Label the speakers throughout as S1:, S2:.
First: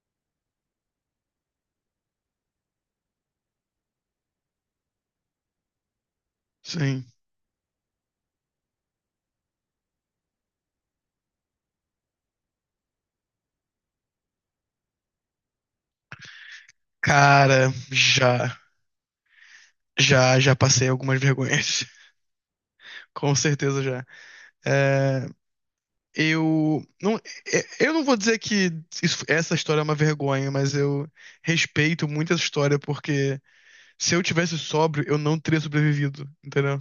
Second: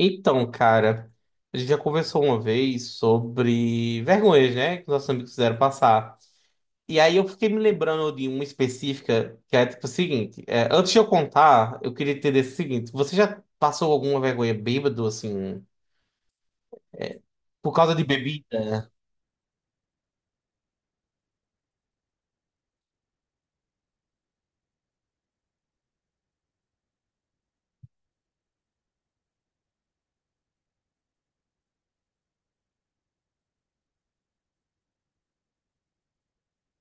S1: Então, cara, a gente já conversou uma vez sobre vergonhas, né? Que nossos amigos fizeram passar. E
S2: Sim.
S1: aí eu fiquei me lembrando de uma específica que é tipo o seguinte: antes de eu contar, eu queria entender o seguinte: você já passou alguma vergonha bêbado, assim,
S2: Cara,
S1: por causa de
S2: já,
S1: bebida?
S2: já, já passei algumas vergonhas. Com certeza já. É, eu não, eu não vou dizer que essa história é uma vergonha, mas eu respeito muito essa história porque se eu tivesse sóbrio, eu não teria sobrevivido, entendeu?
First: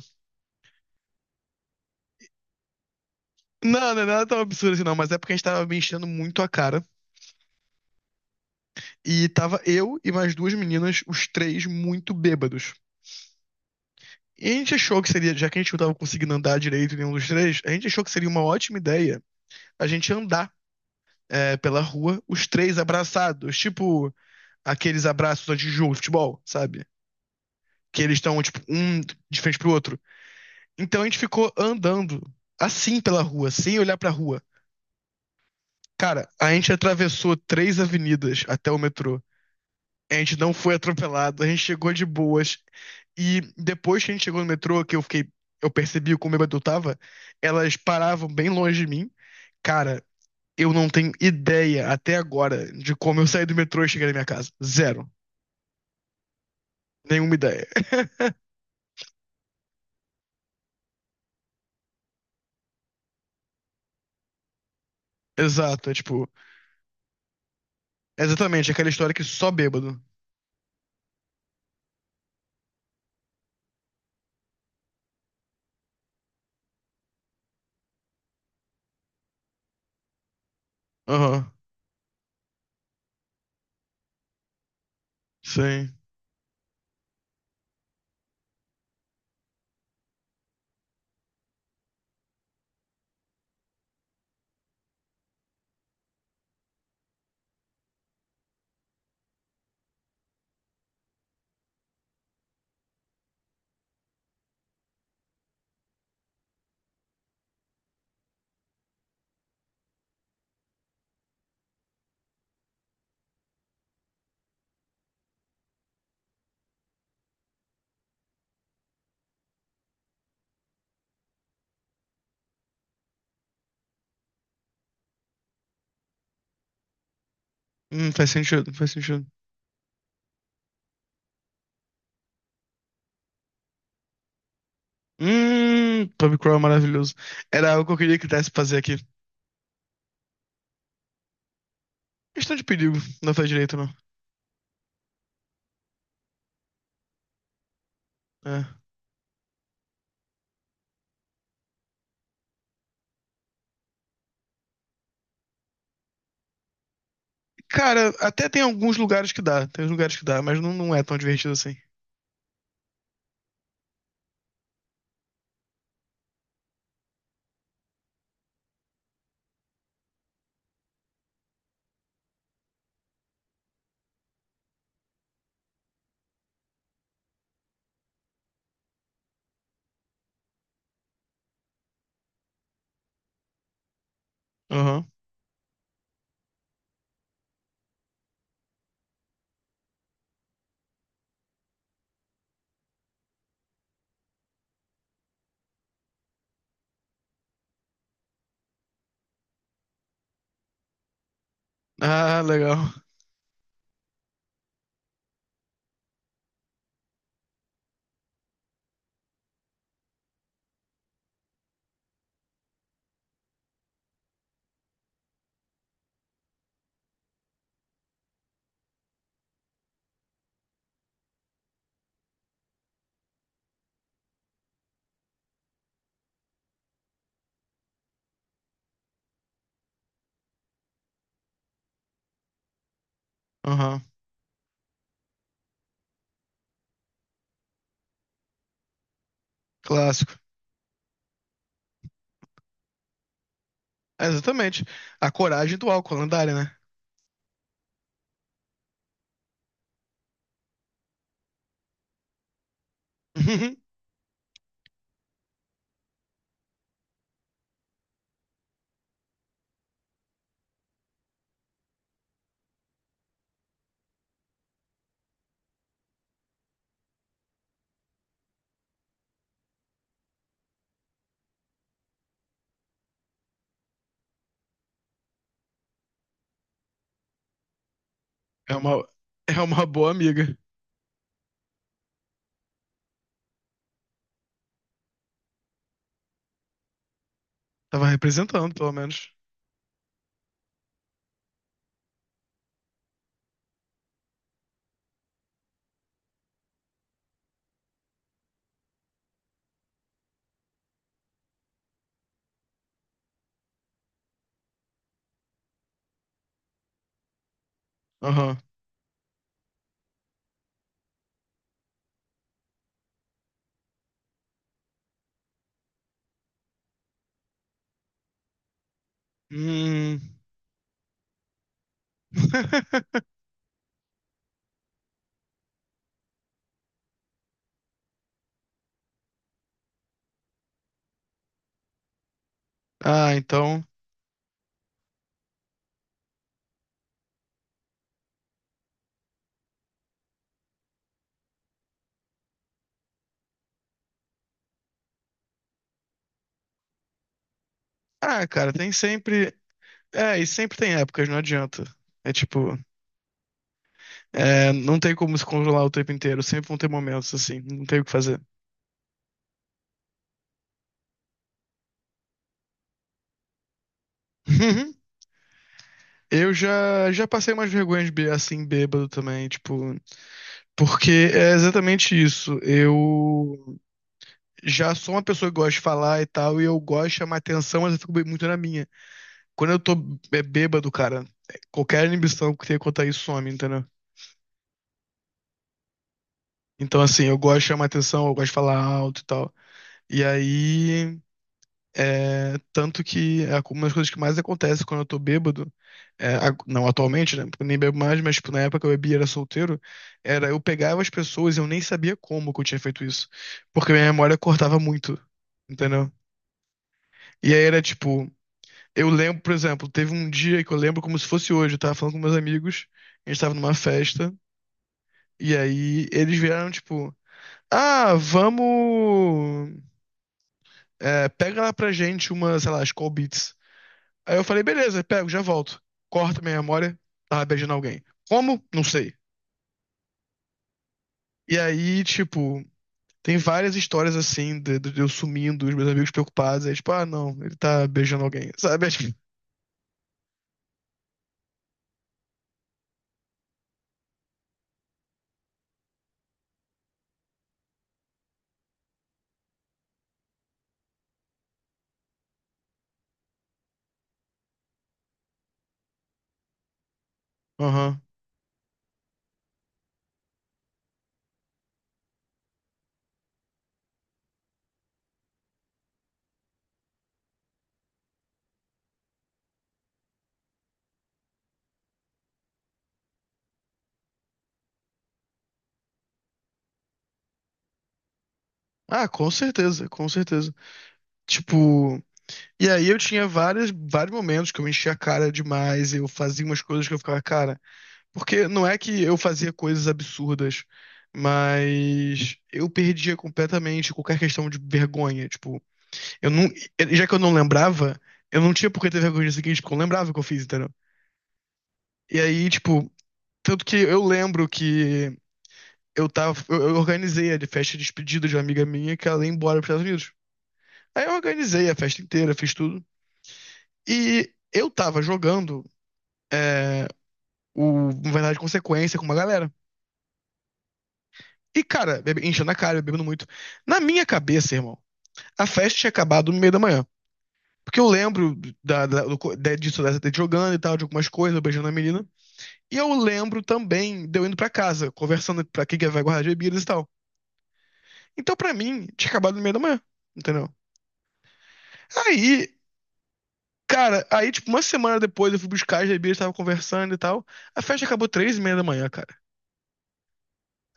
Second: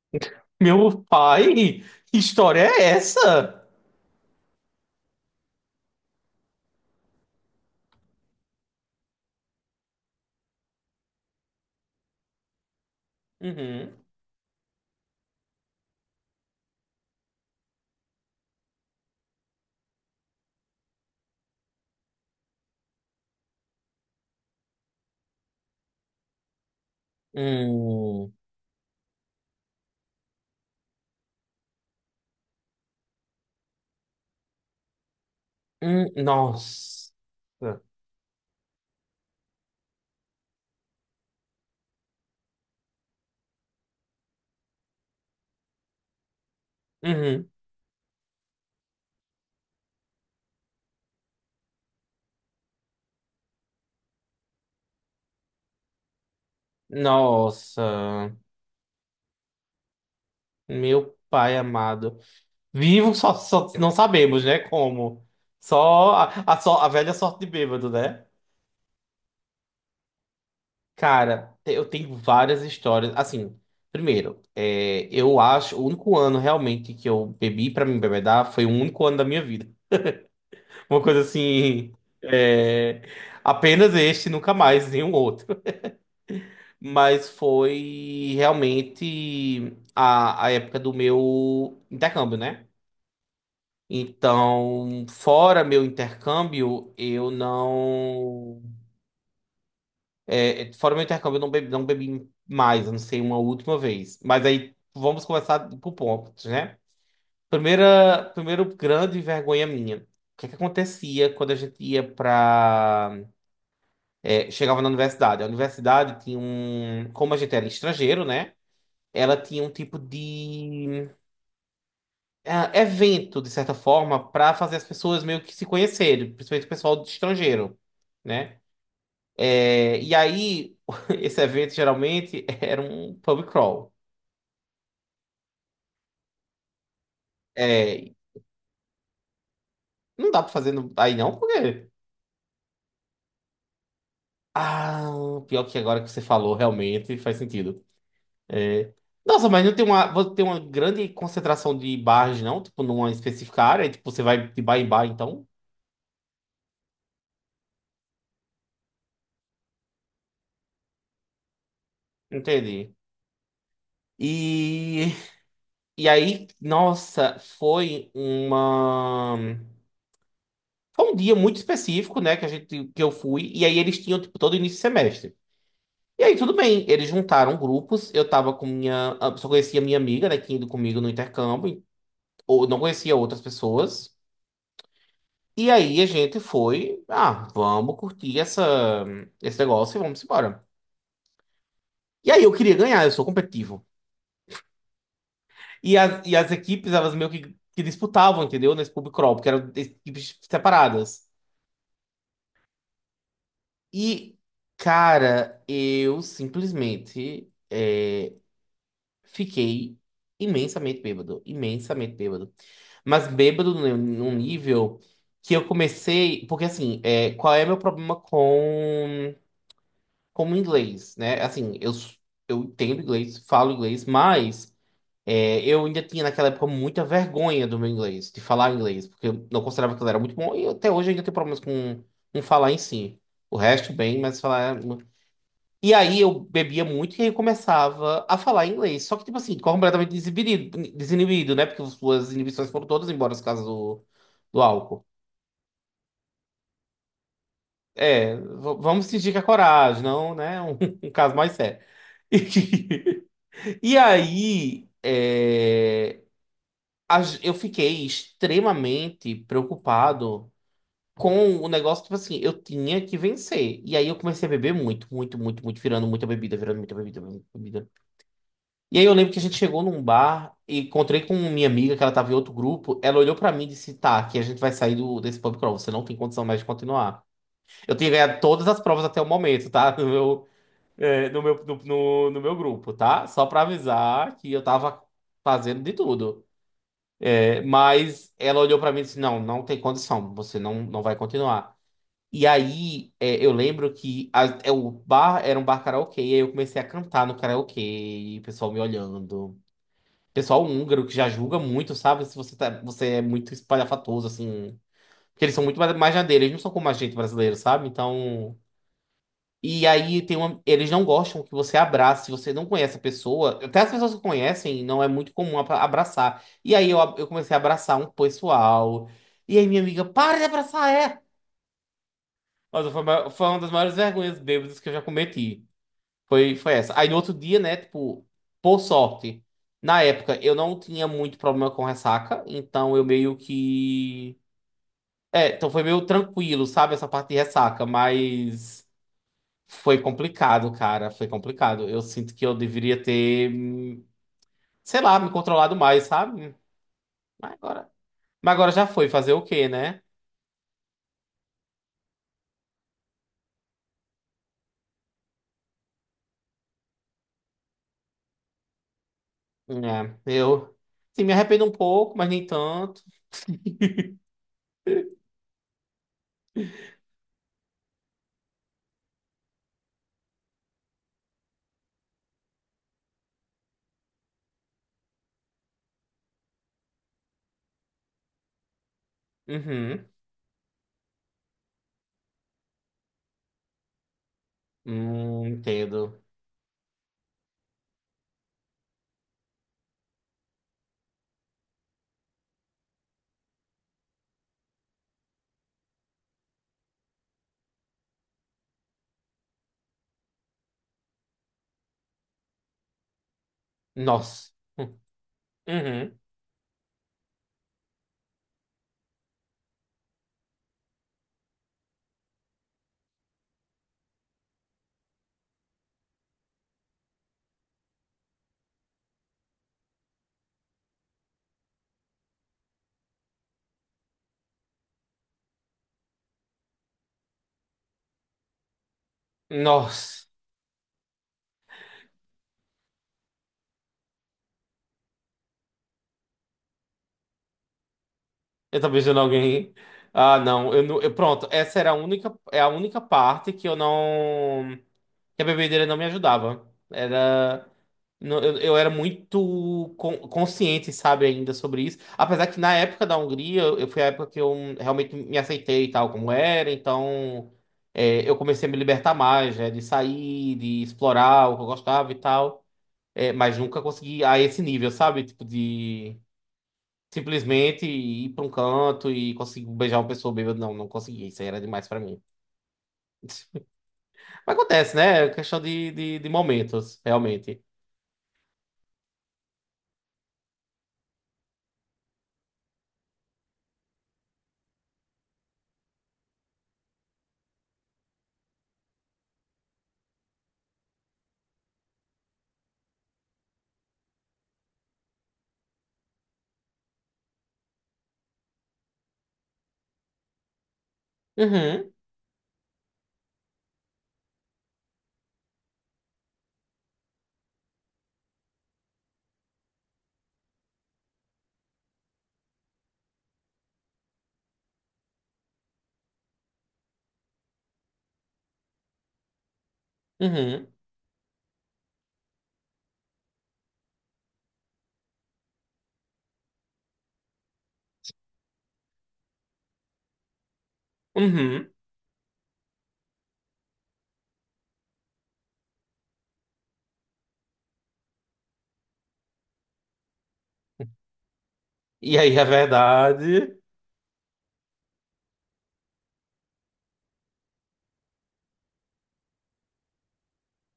S1: Meu pai, que história é essa?
S2: Não, não é nada tão absurdo assim, não, mas é porque a gente tava me enchendo muito a cara e tava eu e mais duas meninas, os três muito bêbados.
S1: Uhum.
S2: E a gente achou que seria, já que a gente não tava conseguindo andar direito nenhum dos três, a gente achou que seria uma ótima ideia a gente andar pela rua, os três abraçados, tipo aqueles abraços antes de jogo de futebol, sabe? Que eles
S1: Hum,
S2: estão, tipo, um de frente pro outro. Então a gente ficou andando assim pela rua, sem olhar pra rua. Cara, a gente
S1: nossa.
S2: atravessou 3 avenidas até o metrô. A gente não foi atropelado, a gente chegou de boas. E depois que a gente chegou no metrô, que eu fiquei, eu percebi como bêbado eu tava,
S1: Uhum.
S2: elas paravam bem longe de mim. Cara, eu não tenho ideia até agora de como eu saí do metrô e cheguei na minha casa. Zero. Nenhuma ideia.
S1: Nossa, meu pai amado. Vivo só, só não sabemos, né? Como.
S2: Exato, é
S1: Só a,
S2: tipo,
S1: a, só a velha sorte de bêbado,
S2: é
S1: né?
S2: exatamente aquela história que só bêbado.
S1: Cara, eu tenho várias histórias. Assim, primeiro, eu acho o único ano realmente que eu bebi pra me embebedar foi o único ano da minha vida. Uma coisa
S2: Aham,
S1: assim. é, apenas este, nunca mais, nenhum outro.
S2: sim.
S1: Mas foi realmente a época do meu intercâmbio, né? Então, fora meu intercâmbio, eu não. Fora meu intercâmbio, eu não bebi, mais, eu não sei, uma última vez. Mas aí vamos começar por pontos, né? Primeiro grande vergonha minha. O que é que acontecia quando a gente ia pra. Chegava na universidade? A universidade tinha um. Como a gente era estrangeiro, né? Ela tinha um tipo de. Evento, de certa forma, para fazer as pessoas meio que se conhecerem, principalmente o pessoal de estrangeiro,
S2: Faz
S1: né?
S2: sentido, faz sentido.
S1: É, e aí, esse evento geralmente era um pub crawl.
S2: Tommy Crow é maravilhoso. Era algo que eu
S1: É,
S2: queria que desse pra fazer aqui.
S1: não dá pra fazer aí não, porque.
S2: Questão de perigo, não faz direito, não.
S1: Ah, pior que agora que você falou, realmente faz sentido.
S2: É.
S1: É, Nossa, mas não tem uma, você tem uma grande concentração de bares, não? Tipo, numa específica área, tipo, você vai de bar em bar, então?
S2: Cara, até tem alguns lugares que dá, tem uns lugares que dá, mas não, não é tão divertido assim.
S1: Entendi. E E aí, nossa, foi uma. Foi um dia muito específico, né, que eu fui, e aí eles tinham, tipo, todo início de semestre. E aí, tudo bem, eles juntaram grupos, eu tava só conhecia minha amiga, né, que tinha ido comigo no intercâmbio, ou não conhecia outras pessoas.
S2: Aham.
S1: E aí a gente foi, ah, vamos curtir esse negócio e vamos embora. E aí eu queria ganhar, eu sou competitivo. E as equipes, elas meio que disputavam, entendeu, nesse pub crawl, porque eram equipes separadas.
S2: Ah, legal.
S1: E, cara, eu simplesmente fiquei imensamente bêbado, imensamente bêbado. Mas bêbado num nível que eu comecei. Porque, assim, qual é meu problema com o inglês, né? Assim, eu entendo inglês, falo inglês, mas Eu ainda tinha naquela época muita vergonha do meu inglês, de falar inglês, porque eu não considerava que ele era muito bom e até hoje eu ainda tenho problemas com falar em si. O resto,
S2: Aham.
S1: bem, mas falar. E aí eu bebia muito e aí eu começava a falar inglês. Só que, tipo assim, completamente
S2: Clássico.
S1: desinibido, desinibido, né? Porque as suas inibições foram todas embora no caso do,
S2: É,
S1: do
S2: exatamente.
S1: álcool.
S2: A coragem do álcool, lendária, né?
S1: Vamos fingir que é coragem, não, né? Um, um caso mais sério. E aí, eu fiquei extremamente preocupado com o negócio, tipo assim, eu tinha que vencer. E aí eu comecei a beber muito, muito, muito, muito, virando muita bebida, muita bebida. E aí eu lembro que a gente chegou num bar e encontrei com minha amiga, que ela tava em outro grupo. Ela olhou pra mim e disse: Tá, que a gente vai sair desse pub crawl, você não tem condição mais de continuar. Eu tinha ganhado todas
S2: É
S1: as provas
S2: uma,
S1: até o
S2: é
S1: momento,
S2: uma
S1: tá? No
S2: boa
S1: meu,
S2: amiga.
S1: é, no meu, no, no- no meu grupo, tá? Só pra avisar que eu tava fazendo de tudo. É,
S2: Tava
S1: mas ela
S2: representando,
S1: olhou pra
S2: pelo
S1: mim e disse:
S2: menos.
S1: Não, não tem condição, você não vai continuar. E aí, eu lembro que o bar era um bar karaokê, e aí eu comecei a cantar no karaokê, e o pessoal me olhando. Pessoal húngaro que já julga muito, sabe? Se você, tá, você é muito espalhafatoso, assim. Porque eles são muito mais na dele, eles não são como a gente brasileiro, sabe?
S2: Aham.
S1: Então. E aí tem uma. Eles não gostam que você abrace, se você não conhece a pessoa. Até as pessoas que conhecem, não é muito comum abraçar. E aí eu comecei a abraçar um pessoal. E aí minha amiga,
S2: Hum.
S1: para de abraçar, é! Mas foi, a maior- foi uma das maiores vergonhas bêbadas que eu já cometi. Foi essa. Aí no outro dia, né, tipo, por sorte, na época eu não tinha muito problema com ressaca, então eu
S2: Ah,
S1: meio
S2: então.
S1: que. Então foi meio tranquilo, sabe, essa parte de ressaca, mas foi complicado, cara, foi complicado. Eu sinto que eu deveria ter, sei lá, me controlado mais, sabe? Mas agora,
S2: Ah,
S1: mas
S2: cara,
S1: agora já
S2: tem
S1: foi, fazer o
S2: sempre.
S1: quê, né?
S2: É, e sempre tem épocas, não adianta. É tipo. É, não tem como se controlar o tempo inteiro. Sempre vão ter momentos assim. Não tem o que fazer.
S1: Eu, sim, me arrependo um pouco, mas nem tanto.
S2: Eu já passei umas vergonhas assim, bêbado também, tipo. Porque é exatamente isso. Eu já sou uma pessoa que gosta de falar e tal, e eu gosto de chamar atenção, mas eu fico muito na minha. Quando eu tô
S1: Uhum.
S2: bêbado, cara, qualquer inibição que tenha quanto a isso some, entendeu?
S1: Entendo.
S2: Então, assim, eu gosto de chamar atenção, eu gosto de falar alto e tal. E aí, tanto que é uma das coisas que mais acontece quando eu tô bêbado, é, não atualmente, né? Porque eu nem bebo mais, mas tipo, na época que eu bebia e era solteiro, era eu pegava as pessoas e eu nem sabia como que eu tinha feito isso. Porque minha memória
S1: Nossa.
S2: cortava muito, entendeu?
S1: Uhum.
S2: E aí era tipo, eu lembro, por exemplo, teve um dia que eu lembro como se fosse hoje, eu tava falando com meus amigos, a gente tava numa festa. E aí eles vieram, tipo, ah, vamos. Pega lá pra gente uma, sei lá, as call beats. Aí eu falei, beleza, pego, já volto. Corta minha memória, tava beijando alguém. Como? Não sei.
S1: Nossa.
S2: E aí, tipo, tem várias histórias assim, de eu sumindo, os meus amigos preocupados. Aí, tipo, ah, não, ele tá beijando alguém,
S1: Eu
S2: sabe? É,
S1: tô
S2: tipo,
S1: beijando alguém. Ah, não. Pronto, essa era a única parte que eu não. Que a bebedeira não me ajudava. Era. Eu era muito consciente, sabe, ainda sobre isso. Apesar que na época da Hungria, foi a época que eu realmente me aceitei e tal, como era, então
S2: aham.
S1: eu comecei a me libertar mais, né, de sair, de explorar o que eu gostava e tal. Mas nunca consegui a esse nível, sabe? Tipo, de. Simplesmente ir pra um canto e conseguir beijar uma pessoa bêbada. Não, não consegui. Isso aí era demais pra mim. Mas acontece, né? É questão de momentos, realmente.
S2: Ah, com certeza, com certeza. Tipo, e aí eu tinha várias, vários momentos que eu enchia a cara demais, eu fazia umas coisas que eu ficava, cara. Porque não é que eu fazia coisas absurdas, mas eu perdia completamente qualquer questão de vergonha. Tipo, eu não. Já que eu não lembrava, eu não tinha por que ter vergonha disso aqui, porque eu lembrava o que eu fiz, entendeu?
S1: Uhum,
S2: E aí, tipo, tanto que eu lembro que eu tava. Eu organizei a de festa de despedida de uma amiga minha que ela ia embora para os Estados Unidos. Aí eu organizei a festa inteira, fiz tudo. E eu tava jogando o Verdade e Consequência com uma galera.
S1: uhum,
S2: E, cara, enchendo a cara, bebendo muito. Na minha cabeça, irmão, a festa tinha acabado no meio da manhã. Porque eu lembro disso, dessa de jogando e tal, de algumas coisas, eu beijando
S1: uhum.
S2: a menina. E eu lembro também de eu indo pra casa, conversando pra quem que vai guardar as bebidas e tal. Então, pra mim, tinha acabado no meio da manhã, entendeu?
S1: E aí, a
S2: Aí,
S1: verdade.
S2: cara, aí, tipo, uma semana depois eu fui buscar as bebidas, tava conversando e tal. A festa acabou 3h30 da manhã, cara.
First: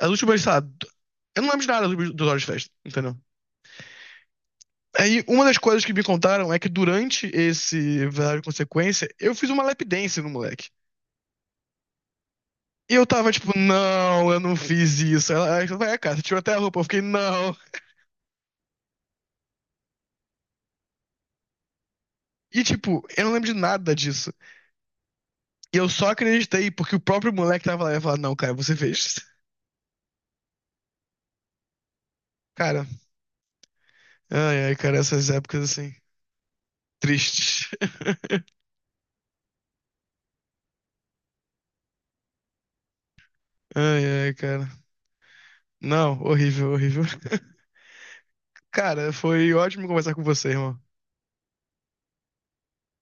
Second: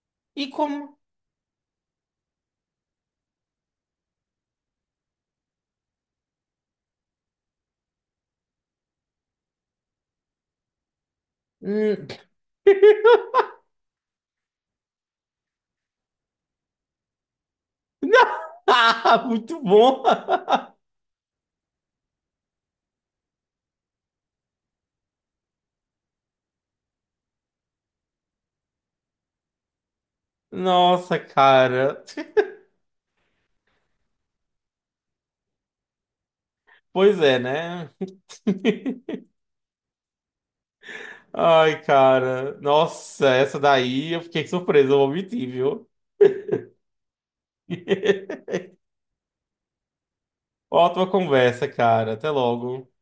S2: As últimas,
S1: E
S2: sei lá,
S1: como.
S2: eu não lembro de nada das últimas 2 horas de festa, entendeu? Aí, uma das coisas que me contaram é que durante esse verdade e consequência, eu fiz uma lap dance no moleque.
S1: Hum.
S2: E eu tava tipo, não, eu não fiz isso. Ela vai, cara, você tirou até a roupa. Eu fiquei, não.
S1: Ah, muito bom!
S2: E tipo, eu não lembro de nada disso. E eu só acreditei porque o próprio moleque tava lá e falou, não, cara, você fez.
S1: Nossa, cara.
S2: Cara, ai, ai, cara, essas épocas assim,
S1: Pois é,
S2: tristes.
S1: né? Ai, cara. Nossa, essa
S2: Ai,
S1: daí eu
S2: ai,
S1: fiquei
S2: cara.
S1: surpreso, eu vou mentir, viu?
S2: Não, horrível, horrível. Cara, foi ótimo conversar com você, irmão.
S1: Ótima conversa, cara. Até logo.